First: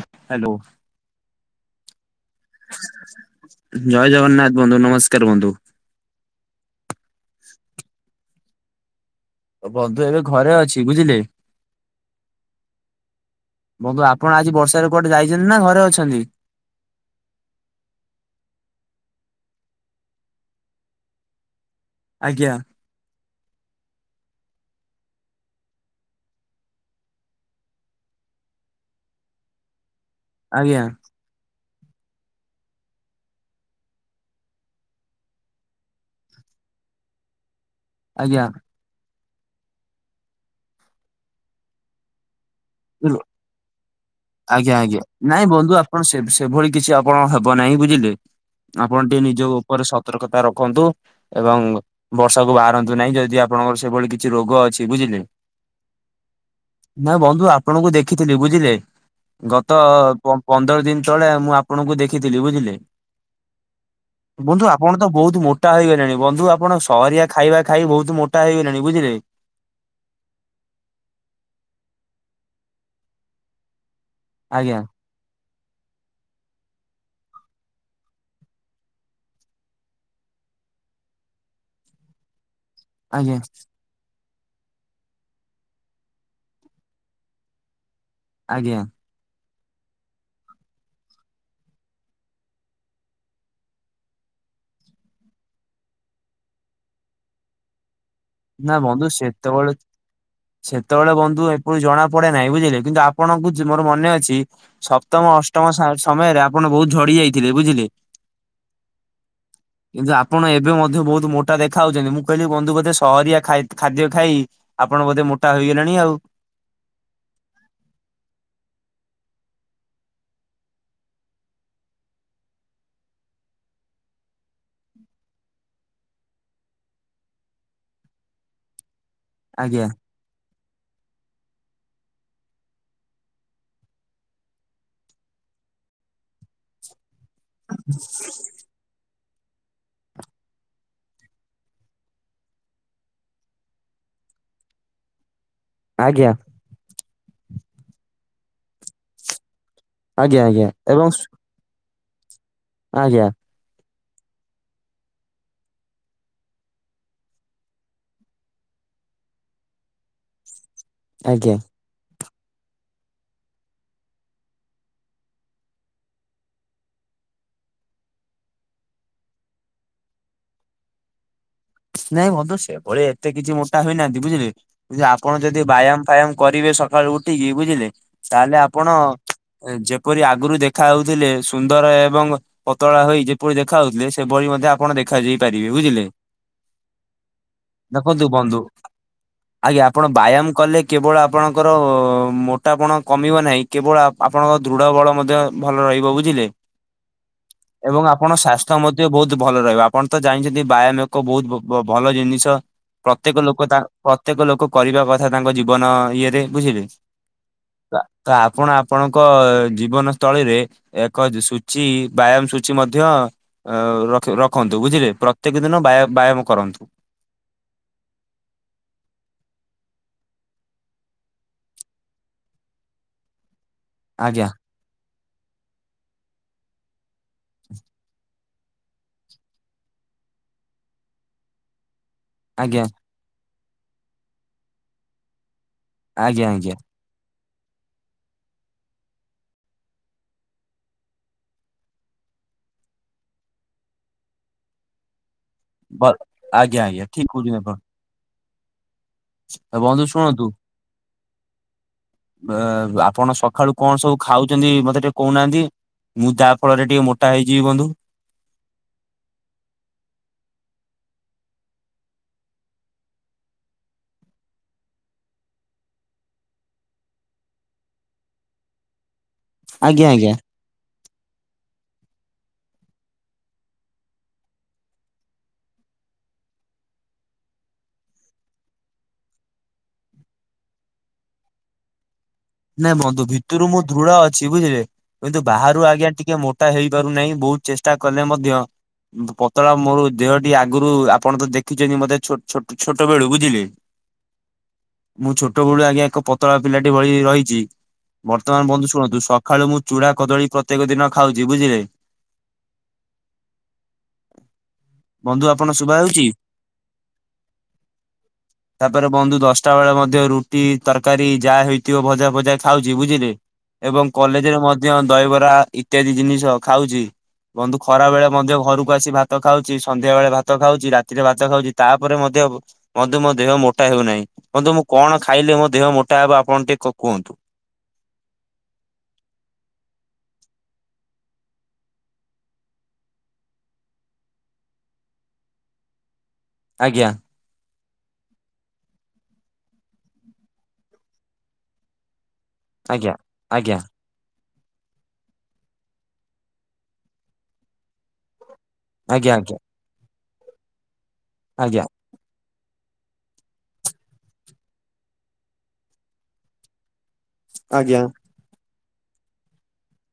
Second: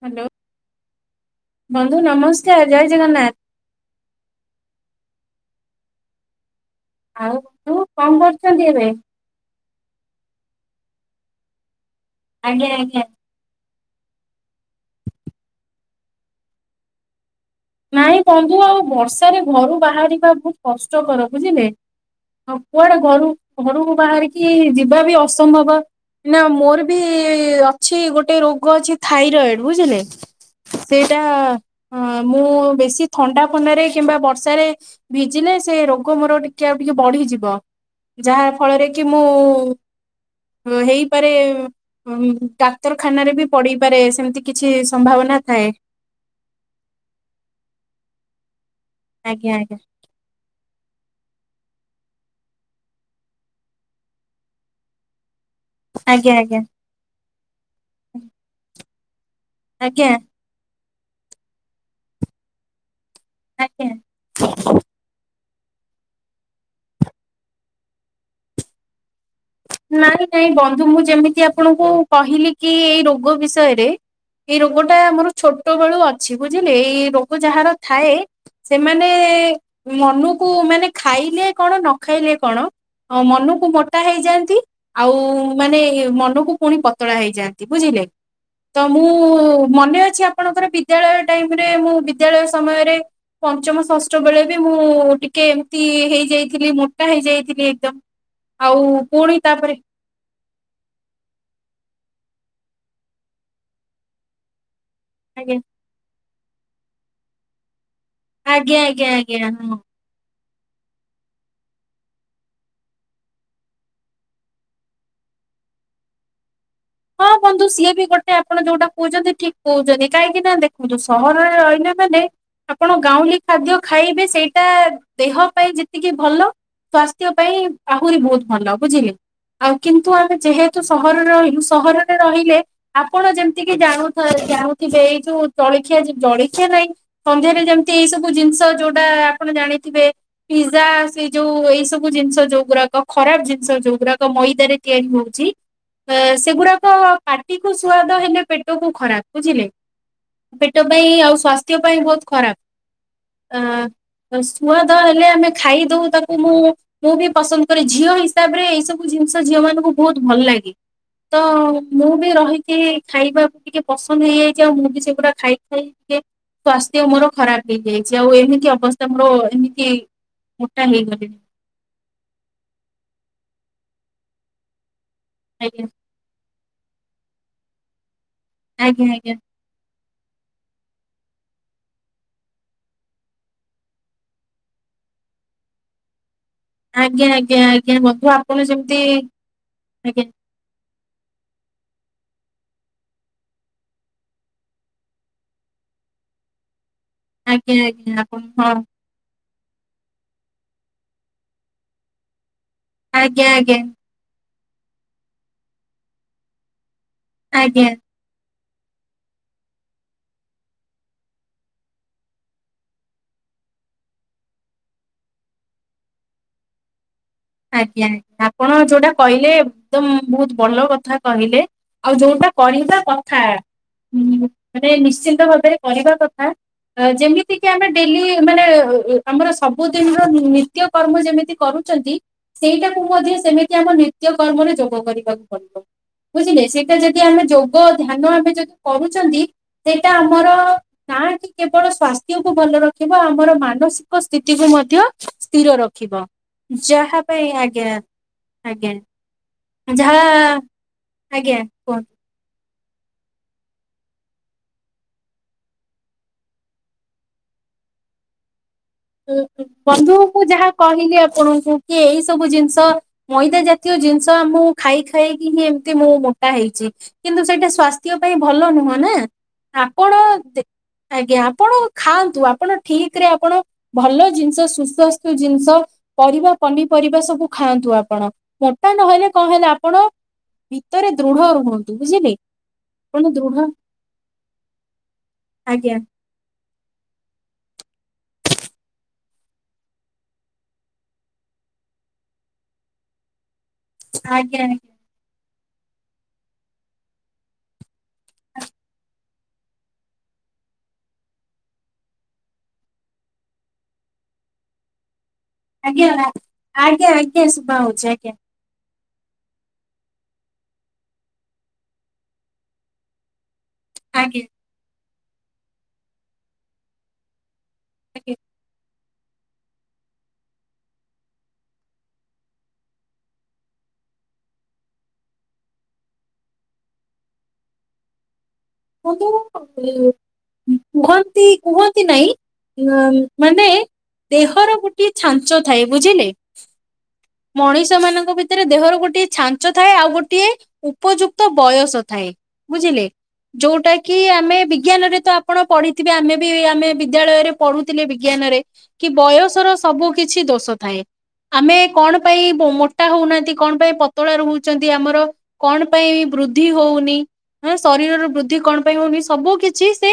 Hello. ବନ୍ଧୁ ନମସ୍କାର ଜୟ ଜଗନ୍ନାଥ। ଜୟ ଜଗନ୍ନାଥ ବନ୍ଧୁ ନମସ୍କାର ବନ୍ଧୁ। ଆଉ ତୁ କଣ କରୁଛନ୍ତି ଏବେ? ଅ ବନ୍ଧୁ ଏବେ ଘରେ ଅଛି ବୁଝିଲେ। ଆଜ୍ଞା ଆଜ୍ଞା। ବନ୍ଧୁ ଆପଣ ଆଜି ବର୍ଷାରେ କୁଆଡେ ଯାଇଛନ୍ତି ନା ଘରେ ଅଛନ୍ତି? ନାଇଁ ବନ୍ଧୁ ଆଉ ବର୍ଷାରେ ଘରୁ ବାହାରିବା ବହୁତ କଷ୍ଟକର ବୁଝିଲେ। ଆଜ୍ଞା। ହଉ କୁଆଡେ ଘରୁ ଘରୁକୁ ବାହାରିକି ଯିବା ବି ଅସମ୍ଭବ। ନା ମୋର ବି ଅଛି ଗୋଟେ ରୋଗ ଅଛି ଥାଇରଏଡ ବୁଝିଲେ। ଆଜ୍ଞା ସେଇଟା ହ ମୁଁ ବେଶୀ ଥଣ୍ଡା ଫଣ୍ଡାରେ କିମ୍ବା ବର୍ଷାରେ ଭିଜିଲେ ସେ ରୋଗ ମୋର ଟିକେ ଆଉ ଟିକେ ବଢିଯିବ। ଆଜ୍ଞା ଯାହା ଫଳରେ କି ମୁଁ ହେଇପାରେ ଉମ୍ ଡାକ୍ତରଖାନାରେ ବି ପଡିପାରେ ସେମତି କିଛି ଆଜ୍ଞା ଆଜ୍ଞା ସମ୍ଭାବନା ନାଇଁ ଥାଏ। ବନ୍ଧୁ ଆପଣ ସେ ସେଭଳି କିଛି ଆପଣ ହେବ ନାହିଁ ବୁଝିଲେ ଆପଣ ଟିକେ ନିଜ ଆଜ୍ଞା ଆଜ୍ଞା ଉପରେ ସତର୍କତା ରଖନ୍ତୁ ଏବଂ ବର୍ଷାକୁୁ ବାହାରନ୍ତୁ ନାହିଁ ଯଦି ଆପଣଙ୍କର ସେଭଳି କିଛି ରୋଗ ଅଛି ବୁଝିଲେ। ଆଜ୍ଞା ଆଜ୍ଞା ନା ବନ୍ଧୁ ଆପଣଙ୍କୁ ଦେଖିଥିଲି ବୁଝିଲେ। ଗତ ଆଜ୍ଞା ପ ପନ୍ଦର ଦିନ ତଳେ ମୁଁ ଆପଣଙ୍କୁ ଦେଖିଥିଲି ବୁଝିଲେ। ଆଜ୍ଞା। ବନ୍ଧୁ ଆପଣ ତ ବହୁତ ମୋଟ୍ ମୋଟା ହେଇଗଲେଣି ବନ୍ଧୁ ଆପଣ ସହରିଆ ଖାଇବା ଖାଇ ବହୁତ ମୋଟା ହେଇଗଲେଣି ବୁଝିଲେ। ନାଇଁ ନାଇଁ ବନ୍ଧୁ ମୁଁ ଯେମିତି ଆପଣଙ୍କୁ କହିଲି କି ଏଇ ରୋଗ ବିଷୟରେ। ଏଇ ଆଜ୍ଞା ରୋଗ ଟା ମୋର ଛୋଟ ବେଳୁ ଅଛି ବୁଝିଲେ ଏଇ ରୋଗ ଯାହାର ଥାଏ ସେମାନେ ମନକୁ ମାନେ ଖାଇଲେ କଣ ନ ଖାଇଲେ କଣ? ଅ ଆଜ୍ଞା ମନକୁ ମୋଟା ହେଇଯାଆନ୍। ତି ଆଉ ମାନେ ମନକୁ ପୁଣି ପତଳା ହେଇଯାଆନ୍ତି ବୁଝିଲେ। ଆଜ୍ଞା ତ ମୁଁ ମନେ ଅଛି ଆପଣଙ୍କର ବିଦ୍ୟାଳୟ ଟାଇମରେ ମୁଁ ବିଦ୍ୟାଳୟ ସମୟରେ ପଞ୍ଚମ ଷଷ୍ଠ ବେଳେ ବି ମୁଁ ଟିକେ ଏମତି ହେଇଯାଇଥିଲି ମୋଟା ହେଇଯାଇଥିଲି ଏକଦମ୍। ନା ବନ୍ଧୁ ସେତବେଳେ ସେତବେଳେ ବନ୍ଧୁ ଏପରି ଜଣା ପଡେ ନାହିଁ ବୁଝିଲେ। କିନ୍ତୁ ଆପଣଙ୍କୁ ମୋର ମନେ ଅଛି ସପ୍ତମ ଆଜ୍ଞା ଅଷ୍ଟମ ସ ସମୟରେ ଆପଣ ବହୁତ ଝଡି ଯାଇଥିଲେ ବୁଝିଲେ। ଆଜ୍ଞା ଆଜ୍ଞା ଆଜ୍ଞା ହଁ। କିନ୍ତୁ ଆପଣ ଏବେ ମଧ୍ୟ ବହୁତ ମୋଟା ଦେଖା ହଉଚନ୍ତି। ମୁଁ କହିଲି ବନ୍ଧୁ ବୋଧେ ସହରିଆ ଖାଇ ଖାଦ୍ୟ ଖାଇ ଆପଣ ବୋଧେ ମୋଟା ହୋଇଗଲେଣି ଆଉ। ହଁ ବନ୍ଧୁ ସିଏ ବି ଗୋଟେ ଆପଣ ଯୋଉଟା କହୁଚନ୍ତି ଠିକ୍ କହୁଚନ୍ତି। କାହିଁକି ନା ଦେଖନ୍ତୁ ସହରରେ ରହିଲେ ଆ ମାନେ ଆପଣ ଗାଉଁଲି ଖାଦ୍ୟ ଖାଇବେ ସେଇଟା ଦେହ ପାଇଁ ଯେତିକି ଭଲ ସ୍ଵାସ୍ଥ୍ୟ ପାଇଁ ଆହୁରି ବହୁତ ଭଲ ବୁଝିଲେ। ଆଉ ଆଜ୍ଞା। କିନ୍ତୁ ଆମେ ଯେହେତୁ ସହରରେ ରହିଲୁ ସହରରେ ରହିଲେ ଆପଣ ଯେମିତିକି ଜାଣୁଥାଏ ଜାଣୁଥିବେ ଏଇ ଯୋଉ ଜଳିଖିଆ ଯିବ୍ ଜଳିଖିଆ ନାଇଁ ସନ୍ଧ୍ୟାରେ ଯେମତି ଏଇ ସବୁ ଜିନିଷ ଯୋଉଟା ଆପଣ ଜାଣିଥିବେ ପିଜା ସେ ଯୋଉ ଏଇ ସବୁ ଜିନିଷ ଯୋଉ ଗୁରାକ ଖରାପ ଜିନିଷ ଯୋଉ ଗୁରାକ ମଇଦାରେ ତିଆରି ହଉଚି। ଆଜ୍ଞା। ତ ପାଟିକୁ ସୁଆଦ ହେଲେ ପେଟକୁ ଖରାପ ବୁଝିଲେ ଆଜ୍ଞା ଆଜ୍ଞା ପେଟ ପାଇଁ ଏବଂ ସୁ- ଆଉ ସ୍ବାସ୍ଥ୍ୟ ପାଇଁ ବହୁତ ଖରାପ୍। ଆଜ୍ଞା। ସୁଆଦ ହେଲେ ଆମେ ଖାଇଦଉ ତାକୁ ମୁଁ ମୁଁ ବି ପସନ୍ଦ କରେ। ଝିଅ ହିସାବରେ ଏଇ ସବୁ କିଛି ଜିନିଷ ଝିଅ ମାନଙ୍କୁ ବହୁତ ଭଲ ଲାଗେ ତ ଆଜ୍ଞା। ମୁଁ ବି ରହିଚି ଖାଇବାକୁ ଟିକେ ପସନ୍ଦ ହେଇଯାଇଚି ଆଉ ମୁଁ ବି ସେଗୁଡା ଖାଇ ଖାଇ ଟିକେ ସ୍ଵାସ୍ଥ୍ୟ ମୋର ଖରାପ ହେଇଯାଇଚି ଆଉ ଏମିତି ଅବସ୍ଥା ମୋର ଏମିତି ମୋଟା ହେଇଗଲି। ନାଇଁ ବନ୍ଧୁ ସେଭଳି ଏତେ କିଛି ମୋଟା ହୋଇନାହାନ୍ତି ବୁଝିଲେ। ବଝିଲେ ଆପଣ ଯଦି ଆଜ୍ଞା ବାୟାମ ଫାୟାମ କରିବେ ସକାଳୁ ଉଠିକି ବୁଝିଲେ ତାହେଲେ ଆପଣ ଆଜ୍ଞା ଯେ ପରି ଆଗୁରୁ ଦେଖା ହଉଥିଲେ ସୁନ୍ଦର ଏବଂ ପତଳା ହୋଇ ଯେପରି ଦେଖା ହଉଥିଲେ ସେଭଳି ମଧ୍ୟ ଆପଣ ଦେଖ ଖା ଯାଇ ପାରିବେ ବୁଝିଲେ। ଆଜ୍ଞା ଆଜ୍ଞା ଆଜ୍ଞା ବନ୍ଧୁ ଆପଣ ସେମତି ଆଜ୍ଞା ଆପଣ ବାୟାମ କଲେ କେବଳ ଆପଣଙ୍କର ମୋଟାପଣ କମିବ ନାହିଁ କେବଳ ଆପଣଙ୍କ ଦୃଢ଼ ବଳ ମଧ୍ୟ ଭଲ ରହିବ ବୁଝିଲେ। ଆଜ୍ଞା ଏବଂ ଆଜ୍ଞା ଆପଣ ହଁ। ସ୍ୱାସ୍ଥ୍ୟ ମଧ୍ୟ ବହୁତ ଭଲ ରହିବ ଆପଣ ତ ଜାଣିଚନ୍ତି ବାୟାନୋକ୍। ଲୋକ ବହୁତ ବ-ବ ଭଲ ଜିନିଷ ପ୍ରତ୍ୟେକ ଆଜ୍ଞା ଲୋକ ଆଜ୍ଞା ତା ପ୍ରତ୍ୟେକ ଲୋକ କରିବା କଥା ତାଙ୍କ ଜୀବନ ଇଏରେ ବୁଝିଲେ। ଆଜ୍ଞା ତ ଆପ୍ ପଣ ଆପଣଙ୍କ ଜୀବନ ସ୍ଥଳୀରେ ଏକ ଯ- ସୂଚୀ ବ୍ୟାୟାମ ସୂଚୀ ମଧ୍ୟ ଅ, ରଖ ରଖନ୍ତୁ ବୁଝିଲେ ପ୍ରତ୍ୟେକ ଦିନ ବ୍ୟାୟ ବ୍ୟାୟାମ କରନ୍ତୁ। ଆଜ୍ଞା ଆପଣ ଯୋଉଟା କହିଲେ ଏକଦମ ବହୁତ ଭଲ କଥା କହିଲେ। ଆଉ ଯୋଉଟା କରିବା କଥା ଆଜ୍ଞା ହୁଁ, ମାନେ ନିଶ୍ଚିନ୍ତ ଭାବରେ କରିବା କଥା। ଅ, ଯେମିତି କିି ଆମେ ଡେଲି ମାନେ ଅ, ଅ, ଆମର ସବୁଦିନିର ନି ନିତ୍ୟକର୍ମ ଯେମିତି କରୁଚନ୍ତି। ଆଜ୍ଞା ସେଇଟାକୁ ମଧ୍ୟ ସେମିତି ଆମ ନିତ୍ୟ କର୍ମରେ ଯୋଗ କରିବା। ପଡିବ। ଆଜ୍ଞା ବୁଝିଲେ, ଆଜ୍ଞା ସେଇଟା ଯଦି ଆମେ ଯୋଗ ଧ୍ୟାନ ଆମେ ଯଦି କହୁଛନ୍ତି। ସେଟା ଆମର ନା କି କେବଳ ସାସ୍ଥ୍ୟ ଉପ କୁ ଭଲ ରଖିବ। ଆମର ମାନସିକ ସ୍ଥିତିକୁ ମଧ୍ୟ ସ୍ଥିର ବ ରଖିବ। ଆଜ୍ଞା ଆଜ୍ଞା ଯାହା ଠିକ ସେ କହୁଛନ୍ତି ଆପଣ। ଆଜ୍ଞା, ଆଜ୍ଞା। ଆଉ ବନ୍ଧୁ ଯାହା, ଶୁଣନ୍ତୁ ଆଜ୍ଞା କୁହନ୍ତୁ। ଅ, ଆପଣ ସଖାଳୁ କଣ ସବୁ ଖାଉଚନ୍ତି ମୋତେ ଟିକେ କହୁନାହାନ୍ତି? ମୁଁ ଯାହା ଫଳରେ ଟିକେ ମୋଟା ହେଇଯିବି ବନ୍ଧୁ। [inaudible] ଅ, ଉ, ବନ୍ଧୁ ମୁଁ ଯାହା କହିଲି ଆପଣଙ୍କୁ, କି ଏଇ ସବୁ ଜିନିଷ ମଇଦା ଜାତୀୟ ଜିନିଷ ମୁଁ ଖାଇ ଖାଇକି ହିଁ ଏମତି ମୁଁ ମୋଟା ହେଇଛି। କିନ୍ତୁ ସେଇଟା ସ୍ଵାସ୍ଥ୍ୟ ପାଇଁ ଭଲ ନୁହଁ ନା। ଆଜ୍ଞା ଆପଣ ଆଜ୍ଞା। ଦେ- ଆଜ୍ଞା ଆପଣ ଖାଆନ୍ତୁ, ଆପଣ ଠିକ ରେ ଆପଣ ଭଲ ଜିନିଷ ସୁସ୍ୱାସ୍ଥୁ ଜିନିଷ ପରିବା ପନିପରିବା ସବୁ ଖାଆନ୍ତୁ ଆପଣ। ମ ମୋଟା ନହେଲେ କଣ ହେଲା ଆପଣ ଭିତରେ ଦୃଢ ରୁହନ୍ତୁ ବୁଝିଲେ। ନାଇଁ ଆପଣ ବନ୍ଧୁ ଦୃଢ ଭିତରୁ ମୁଁ ଦୃଢ ଅଛି ବୁଝିଲେ। କିନ୍ତୁ ବାହାରୁ ଆଜ୍ଞା ଟିକେ ମୋ ଟା ହେଇପାରୁନାହିଁ। ବହୁତ ଚେଷ୍ଟା କଲେ ମଧ୍ୟ ଉଁ, ପତଳା ମୋର ଦେହ ଟି ଆଗରୁ ଆପଣ ତ ଦେଖିଛନ୍ତି, ମୋତେ ଛୋ ଛୋ ଛୋଟ ବେଳୁ ବୁଝିଲେ। ଆଜ୍ଞା। ମୁଁ ଛୋଟ ବେଳୁ ଆଜ୍ଞା ଏକ ପତଳା ପିଲାଟି ଭଳି ରହି ଚି ବର୍ତ୍ତମାନ ବନ୍ଧୁ ଶୁଣନ୍ତୁ। ସଖାଳୁ ମୁଁ ଚୂଡା କଦଳୀ ପ୍ରତ୍ୟେକ ଦିନ ଖାଉଚି ବୁଝିଲେ। [inaudible] ବନ୍ଧୁ ଆପଣ ଶୁଭା ଆଜ୍ଞା ହଉଚି? ଆଜ୍ଞା ଆଜ୍ଞା ଆଜ୍ଞା ଶୁଭା ହଉଛି ଆଜ୍ଞା ତାପରେ ବନ୍ଧୁ ଦଶଟା ବେଳ ମ ଧ୍ୟ ରୁଟି ତରକାରୀ ଯାହା ହେଇଥିବ ଭଜା ଫଜା ଖାଉଚି ବୁଝିଲେ। ଏବଂ ଆଜ୍ଞା କଲେଜ୍ ରେ ମଧ୍ୟ ଦହିବରା ଇତ୍ୟାଦି ଜିନିଷ ଖାଉଚି। ବନ୍ଧୁ ଖରା ବେଳେ ଆଜ୍ଞା। ମଧ୍ୟ ଘରକୁ ଆସି ଭା ତ ଖାଉଚି। ସନ୍ଧ୍ୟାବେେଳେ ଭାତ ଖାଉଚି। ରାତିରେ ଭାତ ଖାଉଚି। ତାପରେ ମଧ୍ୟ ବନ୍ଧୁ ମୋ ଦେହ ମୋଟା ହେଉନାହିଁ। ବନ୍ଧୁ ମୁଁ କଣ ଖାଇଲେ ମୋ ଦେହ ମୋଟା ହେବ ଆପଣ ଟିକେ କ- କୁହନ୍ତୁ? ବନ୍ଧୁ ଏ ଉଁ, କୁହନ୍ତି କୁହନ୍ତି ନାଇଁ ଉଁଆନ ମାନେ ଦେହର ଗୋଟିଏ ଛାଞ୍ଚ ଥାଏ ବୁଝିଲେ। ଆଜ୍ଞା। ମଣିଷ ମାନଙ୍କ ଭିତରେ ଦେହର ଗୋଟିଏ ଛାଞ୍ଚ ଥାଏ। ଆଉ ଗୋଟିଏ ଉପଯୁକ୍ତ ବୟସ ଥାଏ। ବୁଝିଲେ, ଆଜ୍ଞା ଆଜ୍ଞା ଯୋଉଟା କି ଆମେ ବିଜ୍ଞାନରେ ତ ଆପଣ ପଢିଥିବେ। ଆମେ ବି ଆମେ ବିଦ୍ୟାଳୟରେ ପଢୁଥିଲେ ବିଜ୍ଞାନରେ। କି ଆଜ୍ଞା ବୟସ ର ସବୁ କିଛି ଦୋଷ ଥାଏ। ଆମେ ଆଜ୍ଞା। କଣ ପାଇଁ ବୋ- ମୋଟା ହଉନାହାନ୍ତି। କଣ ପାଇଁ ପତଳା ରହୁଛନ୍ତି। ଆମର କଣ ପାଇଁ ବୃଦ୍ଧି ହଉନି। ମୋ ଆଜ୍ଞା। ଶରୀରର ବୃଦ୍ଧି କଣ ପାଇଁ ହଉନି, ସବୁ କିଛି ସେ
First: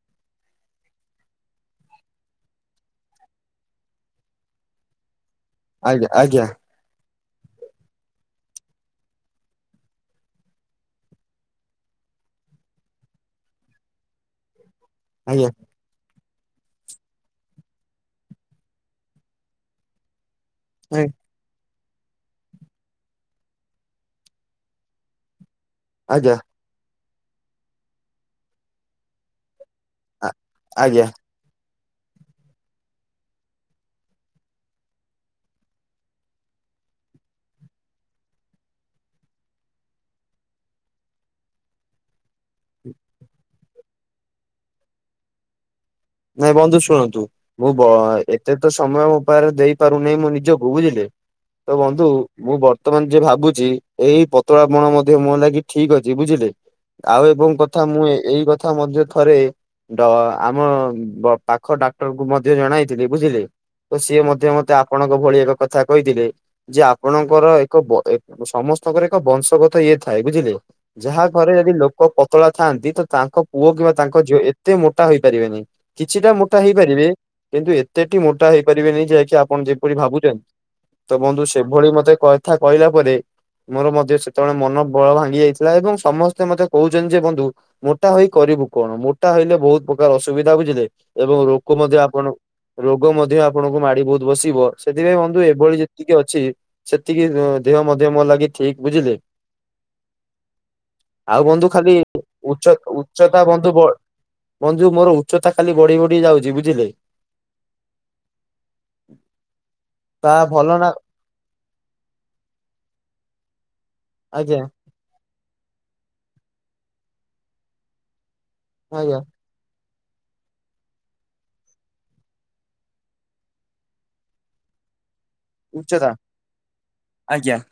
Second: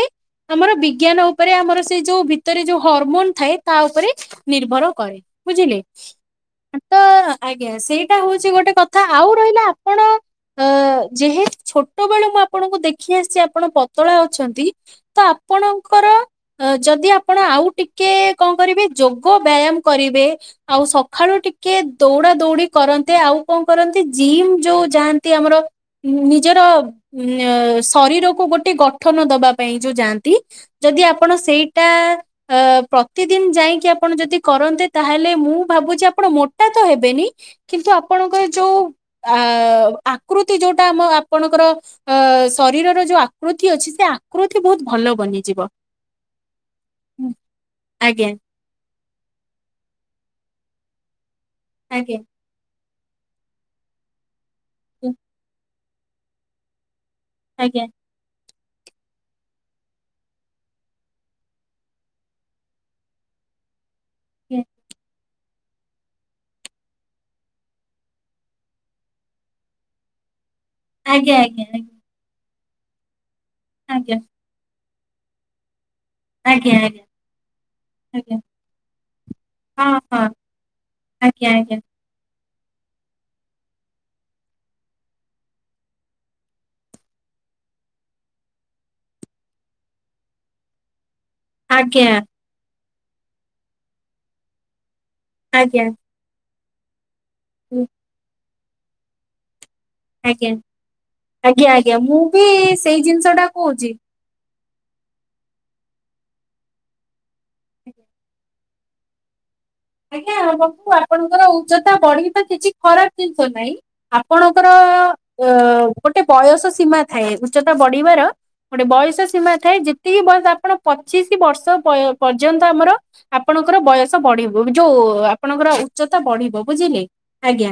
ଆମର ବିଜ୍ଞାନ ଉପରେ। ଆମର ସେ ଯୋଉ ଭିତରେ ଯୋଉ ହରମୋନ୍ ଥାଏ। ତା ତା ଉପରେ ନିର୍ଭର କରେ। ବୁଝିଲେ। ଆଜ୍ଞ, ଆଜ୍ଞା। ତ ଆଜ୍ଞା ସେଇଟା ହଉଛି ଗୋଟେ କଥା। ଆଉ ରହିଲା ଆପଣ ଅ, ଯେହେତୁ ଛୋଟ ବେକୁ ମୁଁ ଆପ ଆପଣଙ୍କୁ ଦେଖି ଆସିଛି ଆପଣ ପତଳା ଅଛନ୍ତି। ତ ଆଜ୍ଞା ଆପଣଙ୍କର ଅ, ଯଦି ଆପଣ ଆଉ ଟିକେ କଣ କରିବେ ଯୋଗ ବ୍ୟାୟାମ କରିବେ। ଆଉ ସ କିଏ ଦୌଡା ଦୌଡି କରନ୍ତେ। ଆଉ କଣ କରନ୍ତି ଜିମ୍ ଯୋଉ ଯାଆନ୍ତି ଆମର ଆଜ୍ଞା ଆଜ୍ଞା ନିଜର ଉ ଶରୀରକୁୁ ଗୋଟେ ଗଠନ ଦବା। ପାଇଁ ଯୋଉ ଯାଆନ୍ତି। ଯଦି ଆଜ୍ଞା। ଆପଣ ସେଇ ଟା ପ୍ରତିଦିନ ଯାଇକି ଆପଣ ଯଦି କରନ୍ତେ ତାହେଲେ ମୁଁ ଭାବୁଛି ଆପଣ ମୋଟା ତ ହେବେନି କିନ୍ତୁ ଆପଣଙ୍କର ଯୋଉ ଆ ଆକୃତି ଉଟା ଆମ ଆପଣଙ୍କର ଅ ଶରୀରର ଯୋଉ ଆକୃତି ଅଛି ସେ ଆକୃତି ବହୁତ ଭଲ ବନିଯିବ। ନାଇଁ ବନ୍ଧୁ ଶୁଣନ୍ତୁ ହୁଁ, ମୁଁ ଆଜ୍ଞା ଏତେ ତ ସମୟ ଉପାୟରେ ଦେଇପାରୁନହି ମୋ ନିଜକୁ। ବୁଝିଲେ ତ ବନ୍ଧୁ ଆଜ୍ଞା ମୁଁ ବର୍ତ୍ତମାନ ଯୋଉ ଭାବୁଛି ଏଇ ତ ଆପଣ ହୁଁ, ମଧ୍ୟ ମୋ ଲାଗି ଠିକ୍ ଅଛି ବୁଝିଲେ ଆଉ ଏବଂ କଥା ଆଜ୍ଞା ମୁଁ ଏଇ କ କଥା ମଧ୍ୟ ଥରେ ଡ ଆମ ବ ପାଖ ଡାକ୍ତର କୁ ମଧ୍ୟ ଜଣାଇଥିଲି ବୁଝିଲେ। ତ ସିଏ ମଧ୍ୟ ମତେ ଆପଣଙ୍କ ଭଳିଆ ଏକ କଥା କହିଥିଲେ ଯେ ଆପଣଙ୍କର ଏକ ସମସ୍ତଙ୍କର ଏକ ବଂଶଗତ ଇଏ ଥାଏ ବୁଝିଲେ। ଯାହା ଆଜ୍ଞା ଘରେ ଯଦି ଲୋକ ପତଳା ଥାଆନ୍ତି ତ ତାଙ୍କ ପୁଅ କିମ୍ବା ତାଙ୍କ ଆଜ୍ଞା ଝିଅ ଏତେ ମୋ ଟା ହୋଇପାରିବେନି। କିଛିଟା ମୋଟା ଆଜ୍ଞା ଆଜ୍ଞା ଆଜ୍ଞା ଆଜ୍ଞା ହେଇପାରିବେ କିନ୍ତୁ ଏତେଟି ଆଜ୍ଞା ମୋଟା ହେଇପାରିବେନି ଯାହାକି ଆପଣ ଯେପରି ହଁ ହଁ ଭାବୁଛନ୍ତି। ତ ବନ୍ଧୁ ଆଜ୍ଞା ଆଜ୍ଞା ସେଭଳି ମତେ କଥା କହିଲା ପରେ ମୋର ମଧ୍ୟ ସେତେବେଳେ ମନ ବଳ ଭାଙ୍ଗି ଯାଇଥିଲା ଏବଂ ସମସ୍ତେ ମେ କହୁଛନ୍ତି ଯେ ବନ୍ଧୁ ମୋଟା ହୋଇ କର କରିବୁ କଣ? ମୋଟା ହେଲେ ବହୁତ ପ୍ରକାର ଅସୁବିଧା ବୁଝିଲେ। ଏବଂ ରୋଗ ମଧ୍ୟ ଆଜ୍ଞା ଆପଣ ରୋଗ ମଧ୍ୟ ଆପଣଙ୍କୁ ମାଡି ବହୁତ ବସିବ। ସେଥିପାଇଁ ବନ୍ଧୁ ଏଭଳି ଆଜ୍ଞା ଯେତିକି ଅଛି ସେତିକି ଦେହ ହୁଁ, ମଧ୍ୟ ମୋର ଲାଗି ଠିକ୍ ବୁଝିଲେ। ଆଜ୍ଞା ଆଉ ବନ୍ଧୁ ଆଜ୍ଞା ଖାଲି ଆଜ୍ଞା ମୁଁ ବି ଉଚ୍ଚ ସେଇ ଜିନିଷ ଉଚ୍ଚତା ଟା ବନ୍ଧୁ ବ କହୁଛି। ବନ୍ଧୁ ମୋର ଉଚତା। ଖାଲି ବଢି ବଢି ଯାଉଛି ବୁଝିଲେ। ତା ଆଜ୍ଞାମବୁ ଭଲ ନା ଆପଣଙ୍କର ଉଚ୍ଚତା ବଢିବ ତ କିଛି ଖରାପ ଜିନିଷ ନାହିଁ। ଆଜ୍ଞା ଆପଣଙ୍କର ଅ ଗୋଟେ ବୟସ ସୀମା ଥାଏ ଉଚ୍ଚତା ବଢିବାର। ଗୋଟେ ଆଜ୍ଞା ବୟସ ସୀମା ଥାଏ ଯେ ଏତିକି ବୟସ ଆପଣ ପଚିଶି ବର୍ଷ ପର୍ଯ୍ୟନ୍ତ ଆମର ଆପଣଙ୍କର ବୟସ ବଢିବ। ଯୋଉ ଆପଣଙ୍କର ଉଚ୍ଚତା ବଢିବ ବୁଝିଲେ ଆଜ୍ଞା।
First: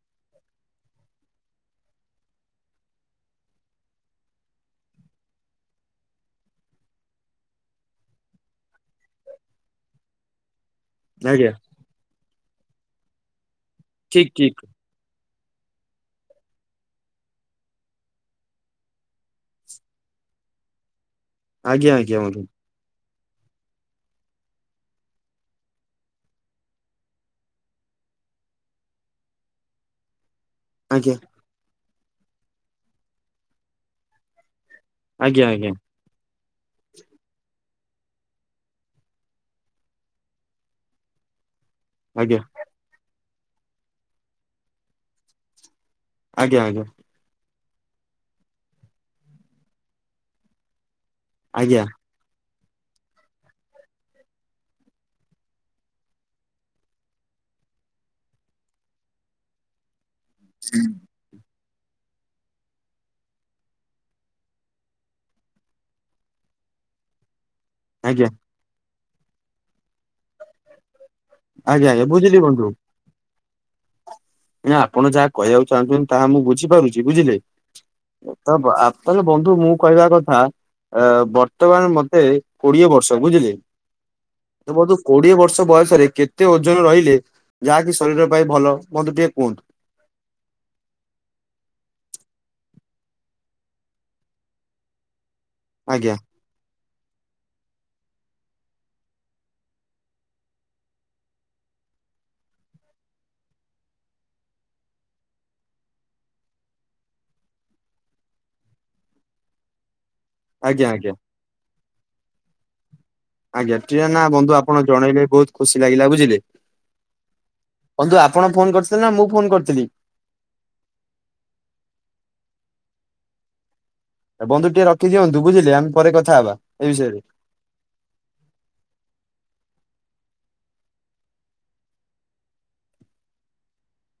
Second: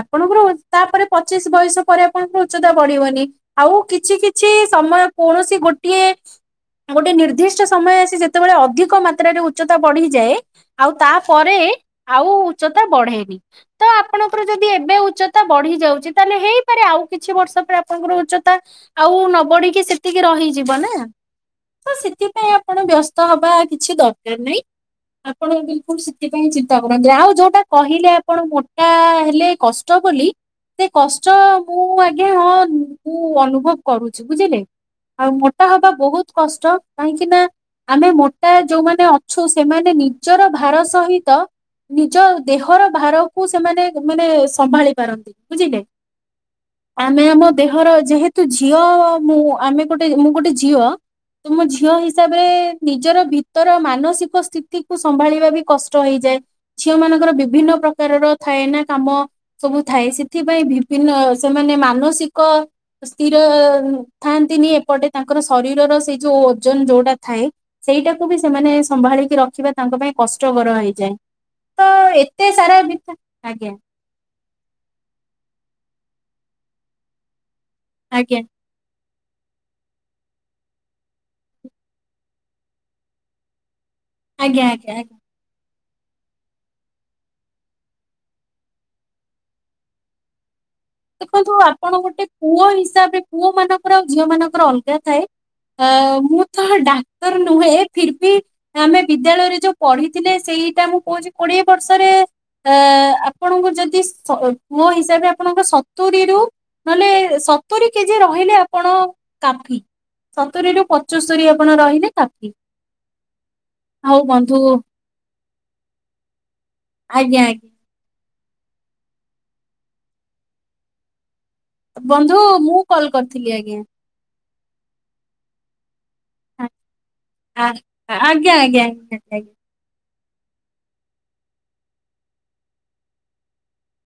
ଆପଣଙ୍କର ତାପରେ ପଚିଶ ବୟସ ପରେ ଆପଣଙ୍କର ଉଚ୍ଚତା ବଢିବନି। ଆଉ କିଛି କିଛି ଆମର କୌଣସି ଗୋଟିଏ ଗୋଟେ ନିର୍ଦ୍ଦିଷ୍ଟ ସମୟ ଆସି ଯେତେବେଳେ ଅଧିକ ମାତ୍ରାରେ ଉଚ୍ଚତା ବଢିଯାଏ। ଆଉ ଆଜ୍ଞା ତାପରେ ଆଉ ଉଚ୍ଚତା ବଢେଇନି। ତ ଠିକ ଆପଣଙ୍କର ଠିକ ଯଦି ଏବେ ଉଚ୍ଚ ତା ବଢି ଯାଉଛି ତାହେଲେ ହେଇପାରେ ଆଉ କିଛି ବର୍ଷ ପରେ ଆପଣଙ୍କର ଉଚ୍ଚତା ଆଉ ନ ବଢିକି ସେତିକି ରହି ହେଇଯିବ ନା। ଆଜ୍ଞା ତ ଆଜ୍ଞା ବନ୍ଧୁ ସେଥିପାଇଁ ଆପଣ ବ୍ୟସ୍ତ ହବା କିଛି ଦରକାର ନାହିଁ। ଆପଣ ବିଲକୁଲ ସେଥିପାଇଁ ଚିନ୍ତା କରନ୍ତି ଆଉ ଯୋଉଟା କହିଲେ ଆପଣ ମୋଟା ହେଲେ କଷ୍ଟ ବୋଲି। ସେ ଆଜ୍ଞା କଷ୍ଟ ମୁଁ ଆଜ୍ଞା ହଁ ମୁ ଅନୁଭବ କରୁଛି ବୁଝିଲେ। ଆଉ ଆଜ୍ଞା ମୋଟା ଆଜ୍ଞା ହବା ବହୁତ କଷ୍ଟ କାହିଁକି ନା ଆମେ ମୋଟା ଯୋଉମାନେ ଅଛୁ ସେମାନେ ନି ନିଜର ଭାର ସହିତ ନିଜ ଆଜ୍ଞା ଦେହର ଭାର କୁ ସେମାନେ ମାନେ ସମ୍ଭାଳି ପାରନ୍ତି ବୁଝିଲେ। ଆଜ୍ଞା ଆଜ୍ଞା। ଆମେ ଆମ ଦେହର ଯେହେତୁ ଝିଅ ମୁଁ ଆମେ ଗୋଟେ ମୁଁ ଗୋଟେ ଝିଅ। ତୁମ ଆଜ୍ଞା ଆଜ୍ଞା ଝିଅ ହିସାବରେ ନିଜର ଭିତର ମାନସିକ ସ୍ଥିତି କୁ ସମ୍ଭାଳିବା ବି କଷ୍ଟ ହେଇଯାଏ ଝିଅ ମାନଙ୍କର ବିଭିନ୍ନ ପ୍ରକାରର ଥାଏ ନା କାମ ସବୁ ଥାଏ। ସି ଏଥିପାଇଁ ବିଭିନ୍ନ ସେମାନେ ମାନସିକ ସ୍ଥିର ଥାନ୍ତିନି ଏପଟେ ତାଙ୍କର ଶରୀରର ସେଇ ଯୋଉ ଓଜନ ଯୋଉଟା ଥାଏ ସେଇଟାକୁ ବି ସେମାନେ ସମ୍ଭାଳିକି ରଖିବା ତାଙ୍କ ପାଇଁ କଷ୍ଟକର ହେଇଯାଏ। ତ ଆଜ୍ଞା ଆଜ୍ଞା ବୁଝିଲି ଏତେ ବନ୍ଧୁ। ସାରା ବିତା ଆଜ୍ଞା। ଆପଣ ଯାହା କହିବାକୁ ଚାହୁଁଛନ୍ତି ତାହା ମୁଁ ବୁଝିପାରୁଚି ବୁଝିଲେ। ତା ତାହେଲେ ବନ୍ଧୁ ମୁଁ କହିବା କଥା ଅ ବର୍ତ୍ତମାନ ମତେ କୋଡିଏ ବର୍ଷ ବୁଝିଲେ। ଏ ଆଜ୍ଞା ଆଜ୍ଞା ଆଜ୍ଞା। [unintelligible] କୋଡିଏ ବର୍ଷ ବୟସ କେତେ ଓଜନ ରହିଲେ ଯାହାକି ଶରୀର ପାଇଁ ଭଲ ମତେ ଟିକେ [unintelligible] ଦେଖନ୍ତୁ ଆପଣ ଗୋଟେ ପୁଅ ହିସାବରେ ପୁଅ ମାନଙ୍କର ଆଉ ଝିଅ ମାନଙ୍କର ଅଲଗା ଥାଏ। ଅ ଆଜ୍ଞା ମୁଁ ତ ଡା ନୁହେଁ ଫିର୍ ବି ଆମେ ବିଦ୍ୟାଳୟରେ ଯୋଉ ପଢିଥିଲେ ସେଇଟା ମୁଁ କୋହୁଚି କୋଡିଏ ବର୍ଷରେ ଅ ଆପଣଙ୍କୁ ଯଦି ସ ମୋ ହିସାବରେ ଆପଣଙ୍କ ସତୁରୀ ରୁ ନହେଲେ ସତୁରି କେଜି ରହିଲେ ଆପଣ କାଫି। ସତରିରୁ ଆଜ୍ଞା ଆଜ୍ଞା ପଞ୍ଚସ୍ତରୀ ଆପଣ ରହିଲେ କାଫି। ଆଜ୍ଞା ଟ ନା ବନ୍ଧୁ ଆପଣ ଜଣେଇଲେ ବୋହୁତ ଖୁସି ଲାଗିଲା ବୁଝିଲେ। ଆଜ୍ଞା ଆଜ୍ଞା। ବନ୍ଧୁ ଆପଣ ଫୋନ କରିଥିଲେ ନା ମୁଁ ଫୋନ କରିଥିଲି? ବନ୍ଧୁ ମୁଁ କଲ୍ କରିଥିଲି ଆଜ୍ଞା। ବନ୍ଧୁ ଟିକେ ରଖିଦିଅନ୍ତୁ ଯେ ଆଜ୍ଞା ଆଜ୍ଞା।